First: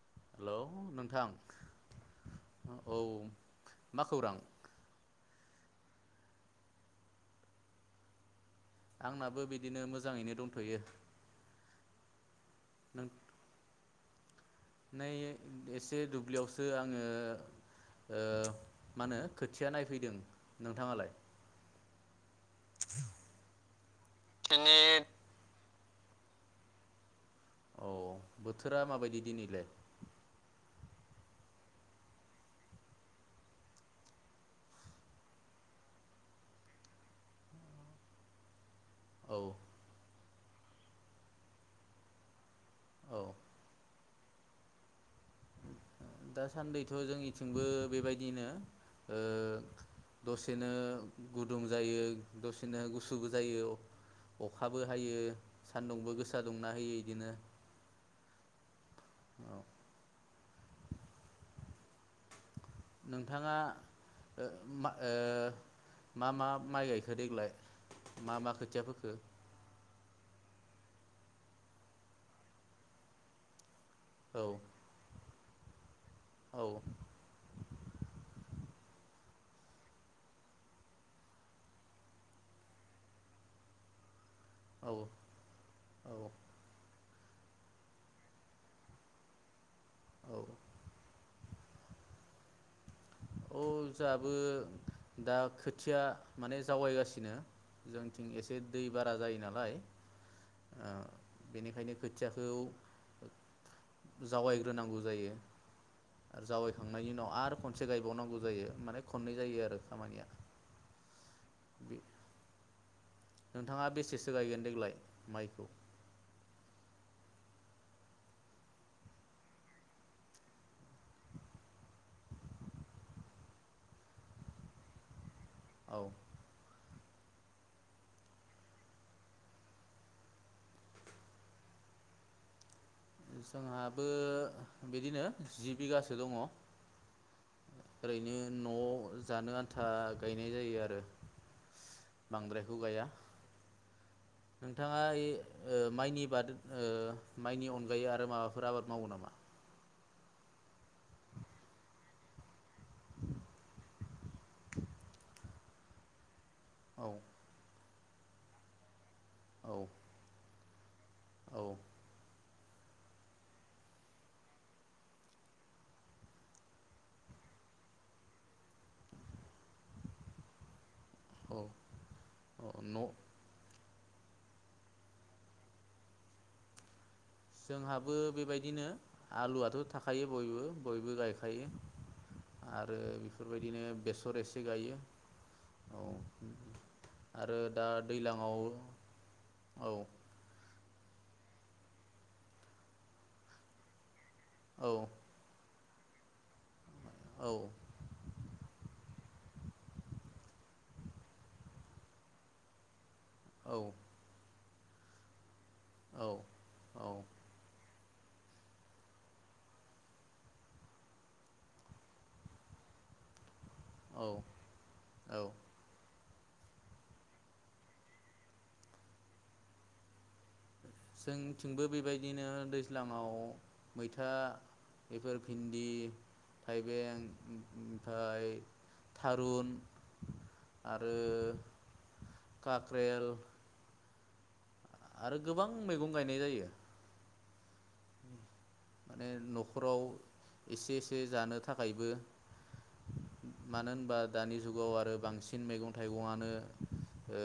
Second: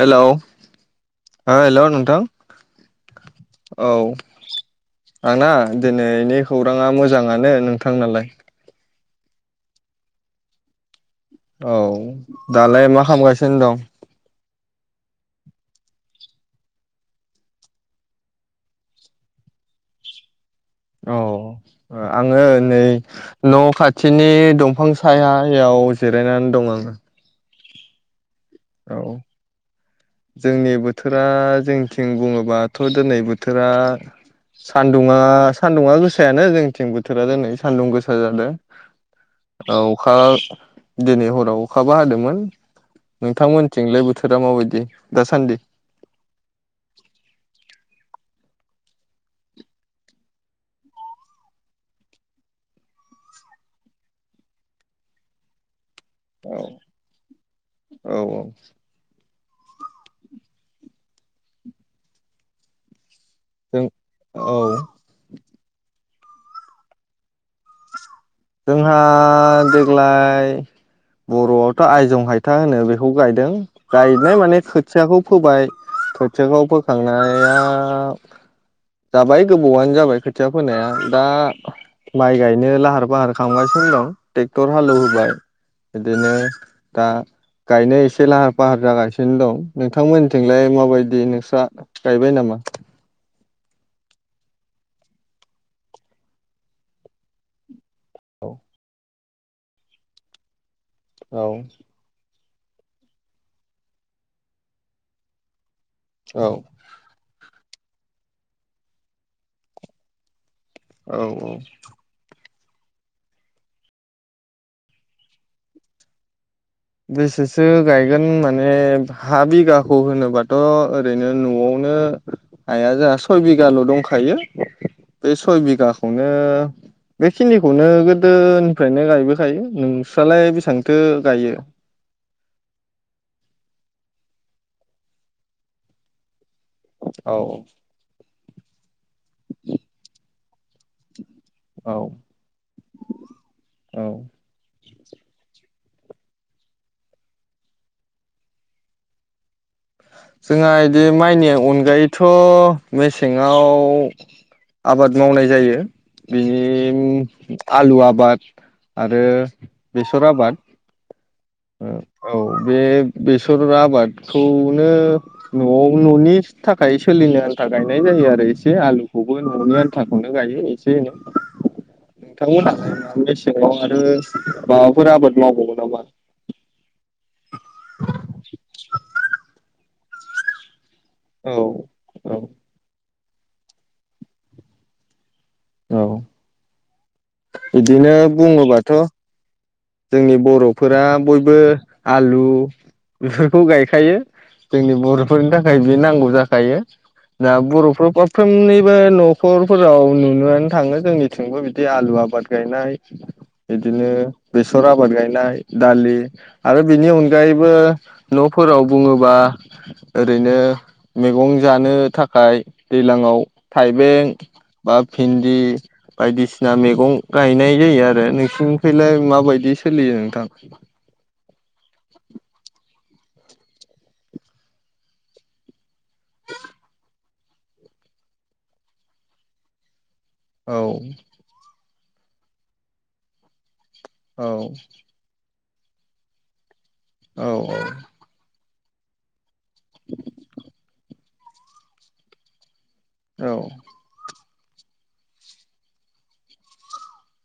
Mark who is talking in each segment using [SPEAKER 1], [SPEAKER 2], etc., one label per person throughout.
[SPEAKER 1] Hello हो hello नोंथां
[SPEAKER 2] औ
[SPEAKER 1] औ
[SPEAKER 2] मा खौरां
[SPEAKER 1] आंना दिनैनि खौराङा मोजाङानो नोंथांनालाय?
[SPEAKER 2] आंनाबो बिदिनो मोजाङैनो दंथ'यो।
[SPEAKER 1] औ दालाय मा
[SPEAKER 2] नों
[SPEAKER 1] खालामगासिनो दं।
[SPEAKER 2] नै एसे दुब्लियावसो आङो मा होनो खोथिया नायफैदों। नोंथाङालाय
[SPEAKER 1] औ आङो नै न' खाथिनि
[SPEAKER 2] दिनै
[SPEAKER 1] दंफां सायहायाव। जिरायनानै दं आङो।
[SPEAKER 2] औ बोथोरा
[SPEAKER 1] औ
[SPEAKER 2] माबायदि दिनैलाय?
[SPEAKER 1] जोंनि बोथोरा जोंथिं बुङोबाथ' दिनै बोथोरा सान्दुङा सान्दुङा गोसायानो जोंनिथिं बोथोरा दिनै सान्दुं गोसा जादों?
[SPEAKER 2] औ
[SPEAKER 1] राव अखा दिनै हराव अखाबो हादोंमोन
[SPEAKER 2] औ
[SPEAKER 1] नोंथांमोनथिंलाय बोथोरा माबायदि दासान्दि
[SPEAKER 2] दासान्दिथ' जोंनिथिंबो बेबायदि बिदिनो दसेनो गुदुं जायो दसेनो गुसुबो जायो अखाबो हायो सान्दुंबो गोसा
[SPEAKER 1] औ
[SPEAKER 2] दुंना होयो बिदिनो
[SPEAKER 1] औ औ
[SPEAKER 2] औ नोंथाङा
[SPEAKER 1] जों औ
[SPEAKER 2] मा ओ मा मा माइ गायखो देग्लाय मा मा खोथिया
[SPEAKER 1] जोंहा
[SPEAKER 2] फोखो
[SPEAKER 1] देग्लाय बर'आवथ' आयजं हायथा होनो बेखौ गायदों गायनाय
[SPEAKER 2] औ
[SPEAKER 1] माने खोथियाखौ फोबाय
[SPEAKER 2] औ
[SPEAKER 1] खोथियाखौ फोखांनाया जाबाय गोबावानो जाबाय खोथिया फोनाया दा माइ गाय गायनो लाहार फाहार खालामगासिनो दं ट्रेक्टर
[SPEAKER 2] औ
[SPEAKER 1] हालेवहोबाय
[SPEAKER 2] औ
[SPEAKER 1] बिदिनो दा गायनो एसे लाहार फाहार जागासिनो दं
[SPEAKER 2] औ
[SPEAKER 1] नोंथांमोननिथिंलाय माबायदि नोंसोर गायबाय नामा
[SPEAKER 2] औ जोंहाबो दा खोथिया माने जावायगासिनो जोंथिं एसे दै बारा जायो नालाय
[SPEAKER 1] औ औ
[SPEAKER 2] बेनिखायनो खोथिया खौ जावायग्रोनांगौ जायो
[SPEAKER 1] औ
[SPEAKER 2] जावायखांनायनि उनाव आरो खनसे गाय बावनांगौ जायो माने खननै जायो आरो खामानिया
[SPEAKER 1] औ औ
[SPEAKER 2] बे नोंथाङा बेसेसो गायगोन देग्लाय माइखौ
[SPEAKER 1] बेसेसो गायगोन माने हा बिगाखौ होनोबाथ' ओरैनो न'आवनो हाया जोंहा सय बिगाल' दंखायो बे सय
[SPEAKER 2] औ
[SPEAKER 1] बिगाखौनो बे खिदिखौनो गोदोनिफ्रायनो गायबोखायो नोंस्रालाय बेसेबांथो गायो
[SPEAKER 2] जोंहाबो बिदिनो जि बिगासो दङ
[SPEAKER 1] औ
[SPEAKER 2] ओरैनो न'आव जानो आन्था गायनो गायनाय जायो आरो
[SPEAKER 1] औ
[SPEAKER 2] बांद्रायखौ गाया
[SPEAKER 1] औ
[SPEAKER 2] नोंथाङा इ ओ माइनि बाद ओ माइनि अनगायै आरो माबाफोर आबाद मावो नामा
[SPEAKER 1] जोंहा इदि माइनि अनगायैथ' मेसेङाव आबाद मावनाय जायो
[SPEAKER 2] औ
[SPEAKER 1] बेनि आलु आबाद आरो
[SPEAKER 2] औ
[SPEAKER 1] बेसर आबाद [inaudible]
[SPEAKER 2] औ
[SPEAKER 1] औ बे बेसर आबादखौनो न'आव न'नि थाखाय सोलिनो आन्था गायनाय जायो आरो एसे आलुखौबो न'नि आन्थाखौनो गायो एसे एनै
[SPEAKER 2] औ औ
[SPEAKER 1] नोंथांमोना
[SPEAKER 2] न'
[SPEAKER 1] [unintelligible] सिङाव माबाफोर आबाद मावबावो नामा
[SPEAKER 2] जोंहाबो बेबायदिनो आलुआथ' थाखायो बयबो बयबो
[SPEAKER 1] औ
[SPEAKER 2] गायखायो
[SPEAKER 1] औ
[SPEAKER 2] आरो बेफोरबायदिनो बेसर एसे गायो औ आरो दा
[SPEAKER 1] बिदिनो
[SPEAKER 2] दैलाङाव
[SPEAKER 1] बुङोबाथ'
[SPEAKER 2] औ
[SPEAKER 1] जोंनि बर'फोरा बयबो आलु बेफोरखौ गायखायो
[SPEAKER 2] औ
[SPEAKER 1] जोंनि बर'फोरनि था थाखाय बे नांगौ जाखायो
[SPEAKER 2] औ
[SPEAKER 1] दा बर'फोर मोफ्रोमनिबो न' नखरफोराव नुनोआनो थाङो जोंनिथिंबो बिदि आलु आबाद गायनाय
[SPEAKER 2] औ
[SPEAKER 1] बिदिनो बेसर आबाद गायनाय दालि
[SPEAKER 2] औ
[SPEAKER 1] आरो बिनि
[SPEAKER 2] औ
[SPEAKER 1] अनगायैबो न'फोराव बुङोबा ओरैनो मैगं जानो थाखाय दैलाङाव थाइबें
[SPEAKER 2] औ
[SPEAKER 1] बा
[SPEAKER 2] औ
[SPEAKER 1] भिन्दि बायदिसिना मैगं गायनाय जायो आरो नोंसिनिखैलाय माबायदि सोलियो नोंथां
[SPEAKER 2] जोंथिंबो बेबायदिनो दैज्लाङाव मैथा बेफोर भिन्दि थाइबें ओमफ्राय थारुन
[SPEAKER 1] औ
[SPEAKER 2] आरो काक्रेल
[SPEAKER 1] औ
[SPEAKER 2] आरो गोबां मैगं गायनाय जायो
[SPEAKER 1] औ औ
[SPEAKER 2] माने न' खराव एसे एसे जानो थाखायबो
[SPEAKER 1] औ
[SPEAKER 2] मानो होनबा दानि जुगाव आरो बांसिन मैगं थाइगंआनो ओ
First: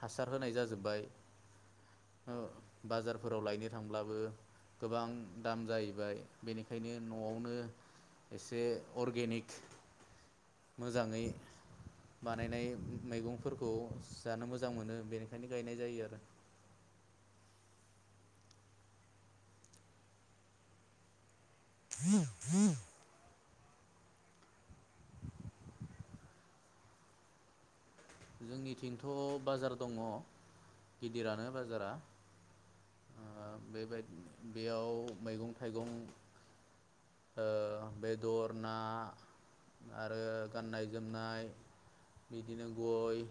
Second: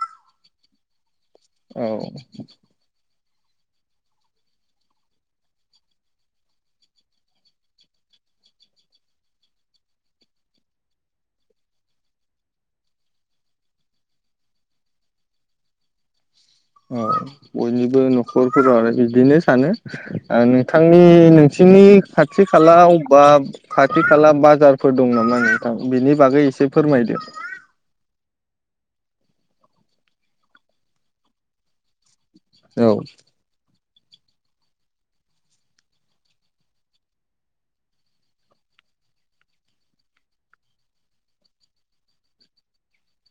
[SPEAKER 2] हासार होनाय जाजोब्बाय
[SPEAKER 1] औ
[SPEAKER 2] फोराव लायनो थांब्लाबो गोबां दाम जाहैबाय बेनिखायनो न'आवनो एसे अरगेनिक मोजाङै बानायनाय मैगंफोरखौ जानो मोजां मोनो बेनिखायनो गायनाय जायो आरो
[SPEAKER 1] औ बयनिबो न'खरफोराव इदिनो सानो नोंथांनि खाथिनि खाथि खाला अबा खाथि खाला बाजारफोर दं नामा नोंथां बिनि बागै एसे फोरमायदो
[SPEAKER 2] जोंनिथिंथ' बाजार दङ गिदिरानो बाजारा
[SPEAKER 1] औ
[SPEAKER 2] बेबाय बेयाव मैगं थाइगं ओ बेदर ना आरो गाननाय जोमनाय बिदिनो गय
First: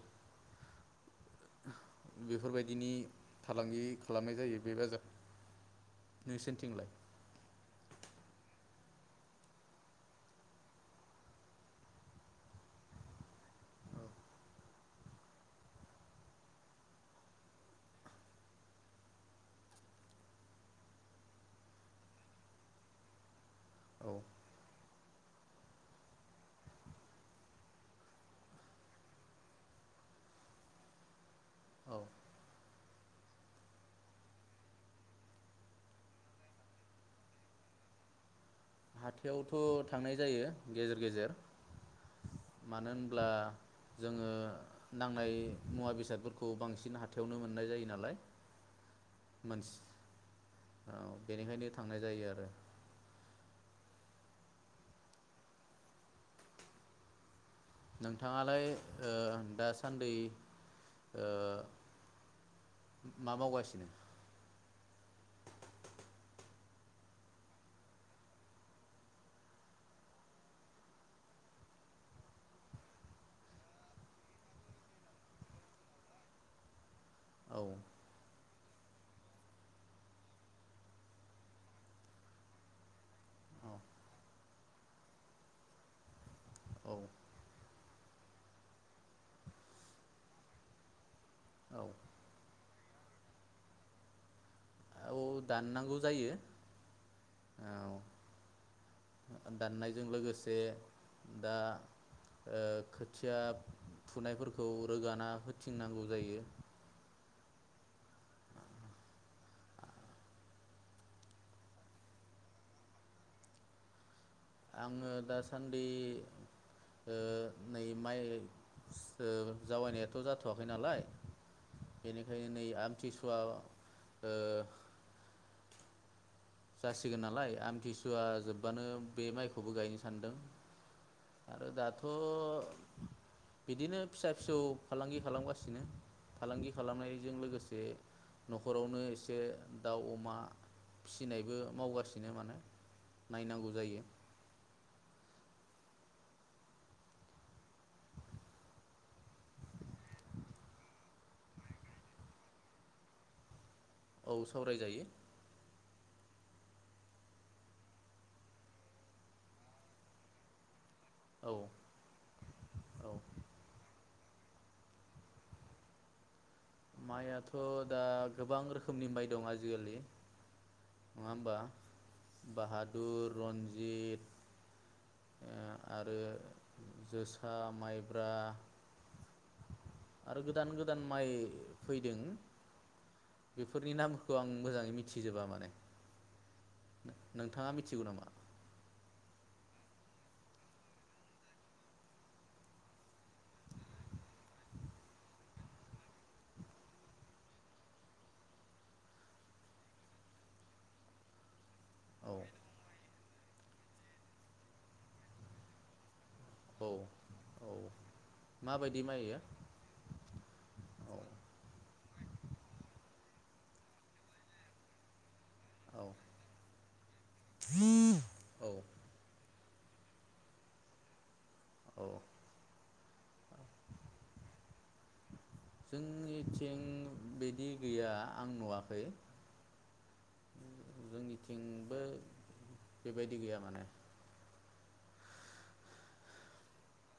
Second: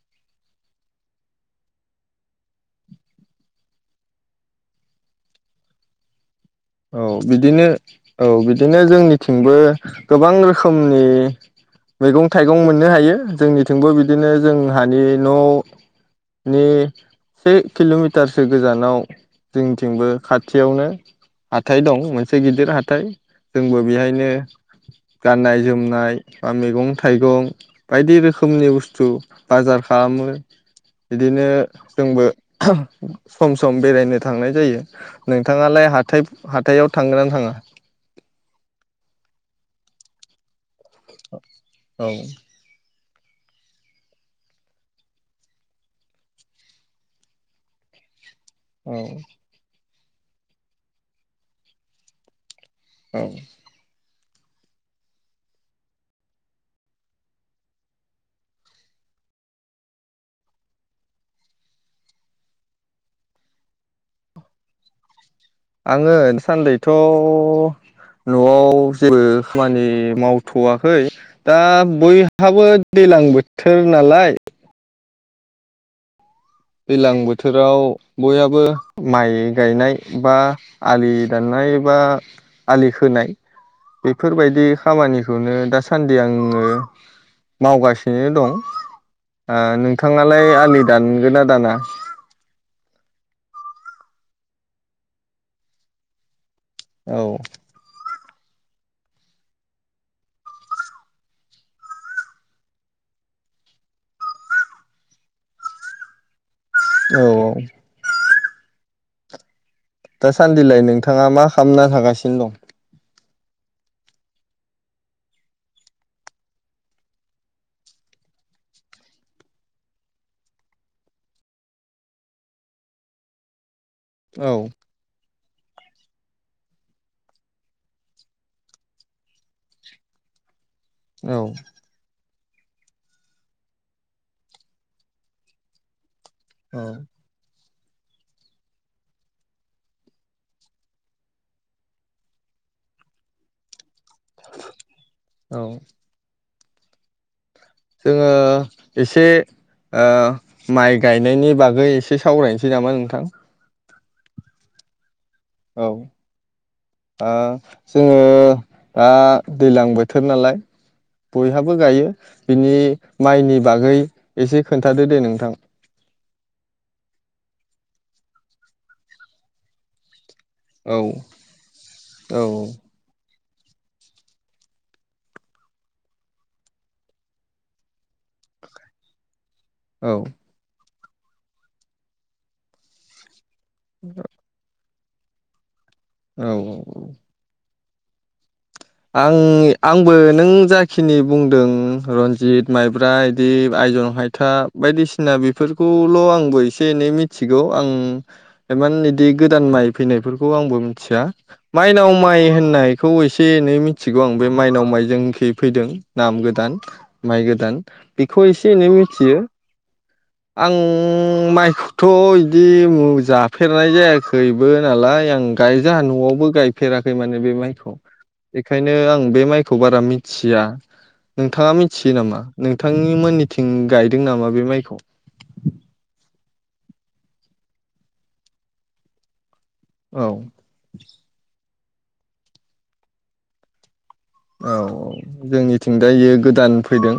[SPEAKER 2] बेफोरबायदिनि फालांगि खालामनाय जायो बे बाजार नोंसोरनिथिंलाय?
[SPEAKER 1] औ बिदिनो औ बिदिनो जोंनिथिंबो गोबां रोखोमनि मैगं थाइगं मोननो हायो जोंनिथिंबो
[SPEAKER 2] औ
[SPEAKER 1] बिदिनो जोंहानि न'नि से किल'मिटारसो गोजानाव जोंनिथिंबो खाथियावनो हाथाइ दं मोनसे गिदिर हाथाइ जोंबो
[SPEAKER 2] औ
[SPEAKER 1] बेहायनो गाननाय जोमनाय बा मैगं थाइगं बायदि रोखोमनि बुस्थु बाजार खालामो बिदिनो
[SPEAKER 2] औ
[SPEAKER 1] जोंबो सम सम बेरायनो थांनाय जायो नोंथाङालाय हाथाय हाथायाव थांगोना थाङा
[SPEAKER 2] हाथायावथ' थांनाय जायो गेजेर गेजेर
[SPEAKER 1] औ
[SPEAKER 2] मानो होन अब्ला जोङो नांनाय मुवा बेसादफोरखौ बांसिन हाथायावनो मोननाय जायो नालाय
[SPEAKER 1] औ
[SPEAKER 2] मोनस औ बेनिखायनो थांनाय जायो आरो
[SPEAKER 1] औ
[SPEAKER 2] नोंथाङालाय ओ दासान्दि ओ मा मावगासिनो
[SPEAKER 1] आङो दासान्दैथ' न'आव जेबो खामानि मावथ'वाखै दा बयहाबो दैज्लां बोथोर नालाय दैलां
[SPEAKER 2] औ
[SPEAKER 1] बोथोराव बयहाबो माइ गायनाय बा आलि दाननाय बा आलि खोनाय
[SPEAKER 2] औ
[SPEAKER 1] बेफोरबायदि खामानिखौनो दासान्दि आङो
[SPEAKER 2] औ
[SPEAKER 1] मावगासिनो दं ओ नोंथाङालाय आलि दानगोन आरो दाना
[SPEAKER 2] औ दाननांगौ जायो
[SPEAKER 1] औ
[SPEAKER 2] औ दाननायजों लोगोसे दा खोथिया ओ फुनायफोरखौ रोगाना होथिंनांगौ जायो
[SPEAKER 1] औ औ दासान्दिलाय नोंथाङा मा खालामना थागासिनो दं
[SPEAKER 2] आङो दासान्दि ओ नै माइ जावैनायाथ' जाथ'वाखै नालाय बेनिखायनो नै आमथिसुवा ओ
[SPEAKER 1] औ
[SPEAKER 2] जासिगोन नालाय आमथिसुवा जोबबानो बे माइखौबो गायनो सानदों
[SPEAKER 1] औ
[SPEAKER 2] थ' बिदिनो फिसा फिसौ फालांगि खालामगासिनो फालांगि
[SPEAKER 1] औ
[SPEAKER 2] खालामनायजों लोगोसे न'खरावनो एसे दाउ अमा फिसि नायबो मावगासिनो माने नायनांगौ जायो
[SPEAKER 1] औ जोङो एसे ओ माइ गायनायनि बागै एसे सावरायनोसै नामा नोंथां
[SPEAKER 2] औ सावरायजायो
[SPEAKER 1] औ ओ जोङो आ दैलां बोथोर नालाय
[SPEAKER 2] औ
[SPEAKER 1] बयहाबो गायो बिनि
[SPEAKER 2] औ
[SPEAKER 1] माइनि बागै एसे खोनथादो दे नोंथां
[SPEAKER 2] माइयाथ' दा गोबां रोखोमनि माइ दं आजिखालि
[SPEAKER 1] औ
[SPEAKER 2] नङा होमबा
[SPEAKER 1] औ
[SPEAKER 2] बाहादुर रनजित ओ आरो जोसा माइब्रा
[SPEAKER 1] औ
[SPEAKER 2] आरो गोदान गो दान माइ फैदों बेफोरनि नामखौ आं मोजाङै मि थिजोबा माने
[SPEAKER 1] औ औ औ
[SPEAKER 2] थिगौ नामा
[SPEAKER 1] आं आंबो नों जाखिनि बुंदों रनजित माइब्रा इदि आइजन हायथा बायदिसिना बेफोरखौल' आंबो एसे एनै मिथिगौ आं एमान बिदि गोदान माइ फैनायफोरखौ आंबो मिथिया माइनाव
[SPEAKER 2] औ
[SPEAKER 1] माइ होननायखौ एसे नै मिथिगौ आं बे माइनाव माइ जोंखि फैदों नाम गोदान
[SPEAKER 2] औ
[SPEAKER 1] माइ
[SPEAKER 2] औ
[SPEAKER 1] गोदान बेखौ एसे एनै
[SPEAKER 2] माबायदि माइयो
[SPEAKER 1] मिथियो आं
[SPEAKER 2] औ
[SPEAKER 1] माइखौ थ' इदि जाफेरनाय जायाखैबो नालाय आं गायो जोंहा
[SPEAKER 2] औ
[SPEAKER 1] न'आवबो गाय फेरा खै माने बे माइखौ
[SPEAKER 2] औ
[SPEAKER 1] बेखायनो आं बे माइखौ बारा मिथिया नोंथाङा
[SPEAKER 2] औ
[SPEAKER 1] मिथियो नामा नों थांनि मोननिथिं गायदों नामा बे माइखौ
[SPEAKER 2] जोंनिथिं बिदि गैया आं नुवाखै
[SPEAKER 1] औ
[SPEAKER 2] बो बेबायदि गैया माने
[SPEAKER 1] औ औ जोंनिथिं दा इयो गोदान फैदों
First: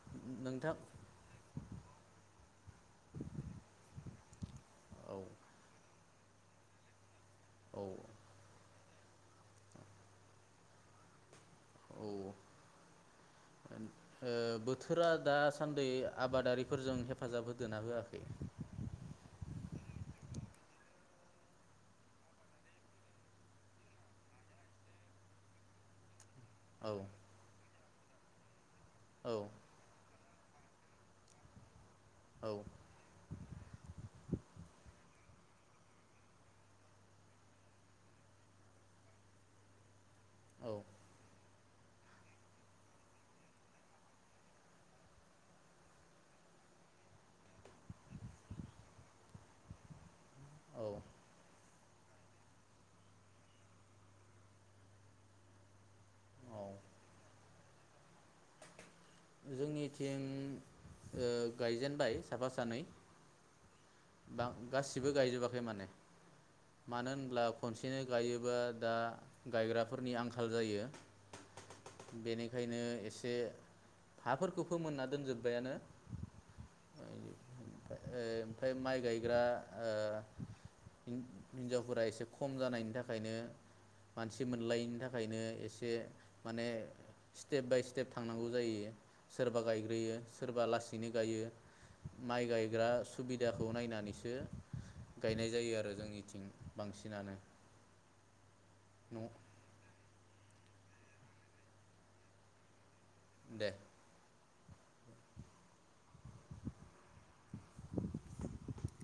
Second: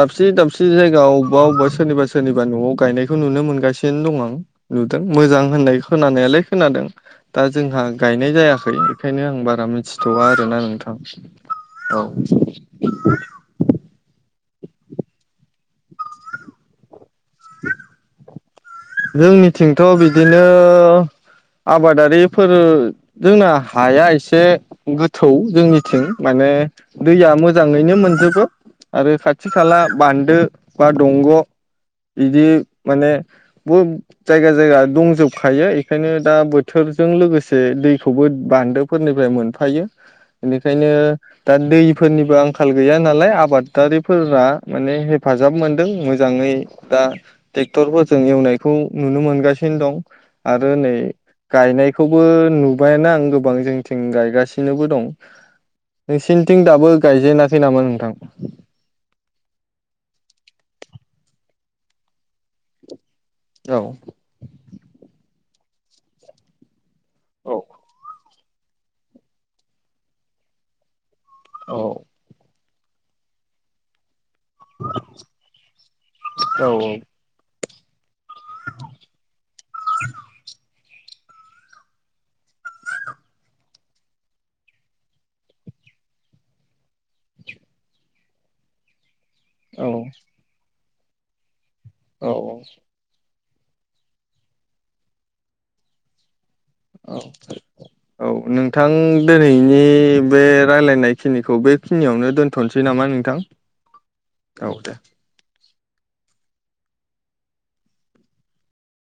[SPEAKER 1] दाबसे दाबसे
[SPEAKER 2] नोंथां
[SPEAKER 1] जायगा अबेबा अबेबा सोरनिबा सोरनिबा न'आव गायनायखौ नुनो मोनगासिनो दं आं नुदों
[SPEAKER 2] औ
[SPEAKER 1] मोजां होननायखौ खोनानायालाय खोनादों दा
[SPEAKER 2] औ
[SPEAKER 1] जोंहा गायनाय जायाखै ओंखायनो आं बारा मिथिथ'वा आरोना नोंथां औ
[SPEAKER 2] बोथोरा दासान्दि आबादारिफोरजों हे हेफाजाब होदोना होआखै
[SPEAKER 1] जोंनिथिंथ' बिदिनो आबादारिफोर जोंना हाया एसे गोथौ जोंनिथिं माने
[SPEAKER 2] औ
[SPEAKER 1] दैया मोजाङैनो मोनजोब [inaudible] आरो खाथि खाला बान्दो बा दंग' बिदि
[SPEAKER 2] औ
[SPEAKER 1] माने जायगा जायगा दंजोबखायो एखायनो दा बोथोरजों लोगोसे दैखौबो बान्दोफोरनिफ्राय मोनफायो बेनिखायनो दा दैफोरनिबो आंखाल गैया नालाय आबादारिफोरा माने हेफाजाब मोनदों मोजाङै दा ट्रेक्टरफोरजों एवनाय खौ नुनो मोनगासिनो दं आरो
[SPEAKER 2] औ
[SPEAKER 1] नै गायनायखौबो नुबायना आं गोबां जोंथिं गायगासिनोबो दं
[SPEAKER 2] औ
[SPEAKER 1] नोंसिनिथिं दाबो गायजेनासै नामा नोंथां
[SPEAKER 2] जोंनि ओ गायजेनबाय साफा सानै
[SPEAKER 1] औ
[SPEAKER 2] बा गासिबो गायजोबाखै माने मानो होनब्ला
[SPEAKER 1] औ
[SPEAKER 2] खनसेनो गायो बा दा गायग्राफोरनि आंखाल जायो
[SPEAKER 1] औ
[SPEAKER 2] ओंखायनो एसे हाफोरखौ फोमोनना दोनजोब्बायानो ओमफाय माइ ओ गायग्रा हिन्जावफोरा एसे खम जानायनि थाखायनो मानसि मोनलायैनि थाखायनो एसे माने स्टेप बाय स्टेप थांनांगौ जायो सोरबा
[SPEAKER 1] औ
[SPEAKER 2] गायग्रोयो सोरबा लास बिनो गायो
[SPEAKER 1] औ
[SPEAKER 2] माइ गायग्रा सुबिदा देहाखौ नायनानैसो गायनाय जायो आरो जोंनिथिं बांसिनानो
[SPEAKER 1] औ औ नोंथां
[SPEAKER 2] न'
[SPEAKER 1] दोनैनि बे रायलायनायखिनिखौ बेखिनियावनो दोनथ'नोसै फै नामा नोंथां
[SPEAKER 2] दे
[SPEAKER 1] औ दे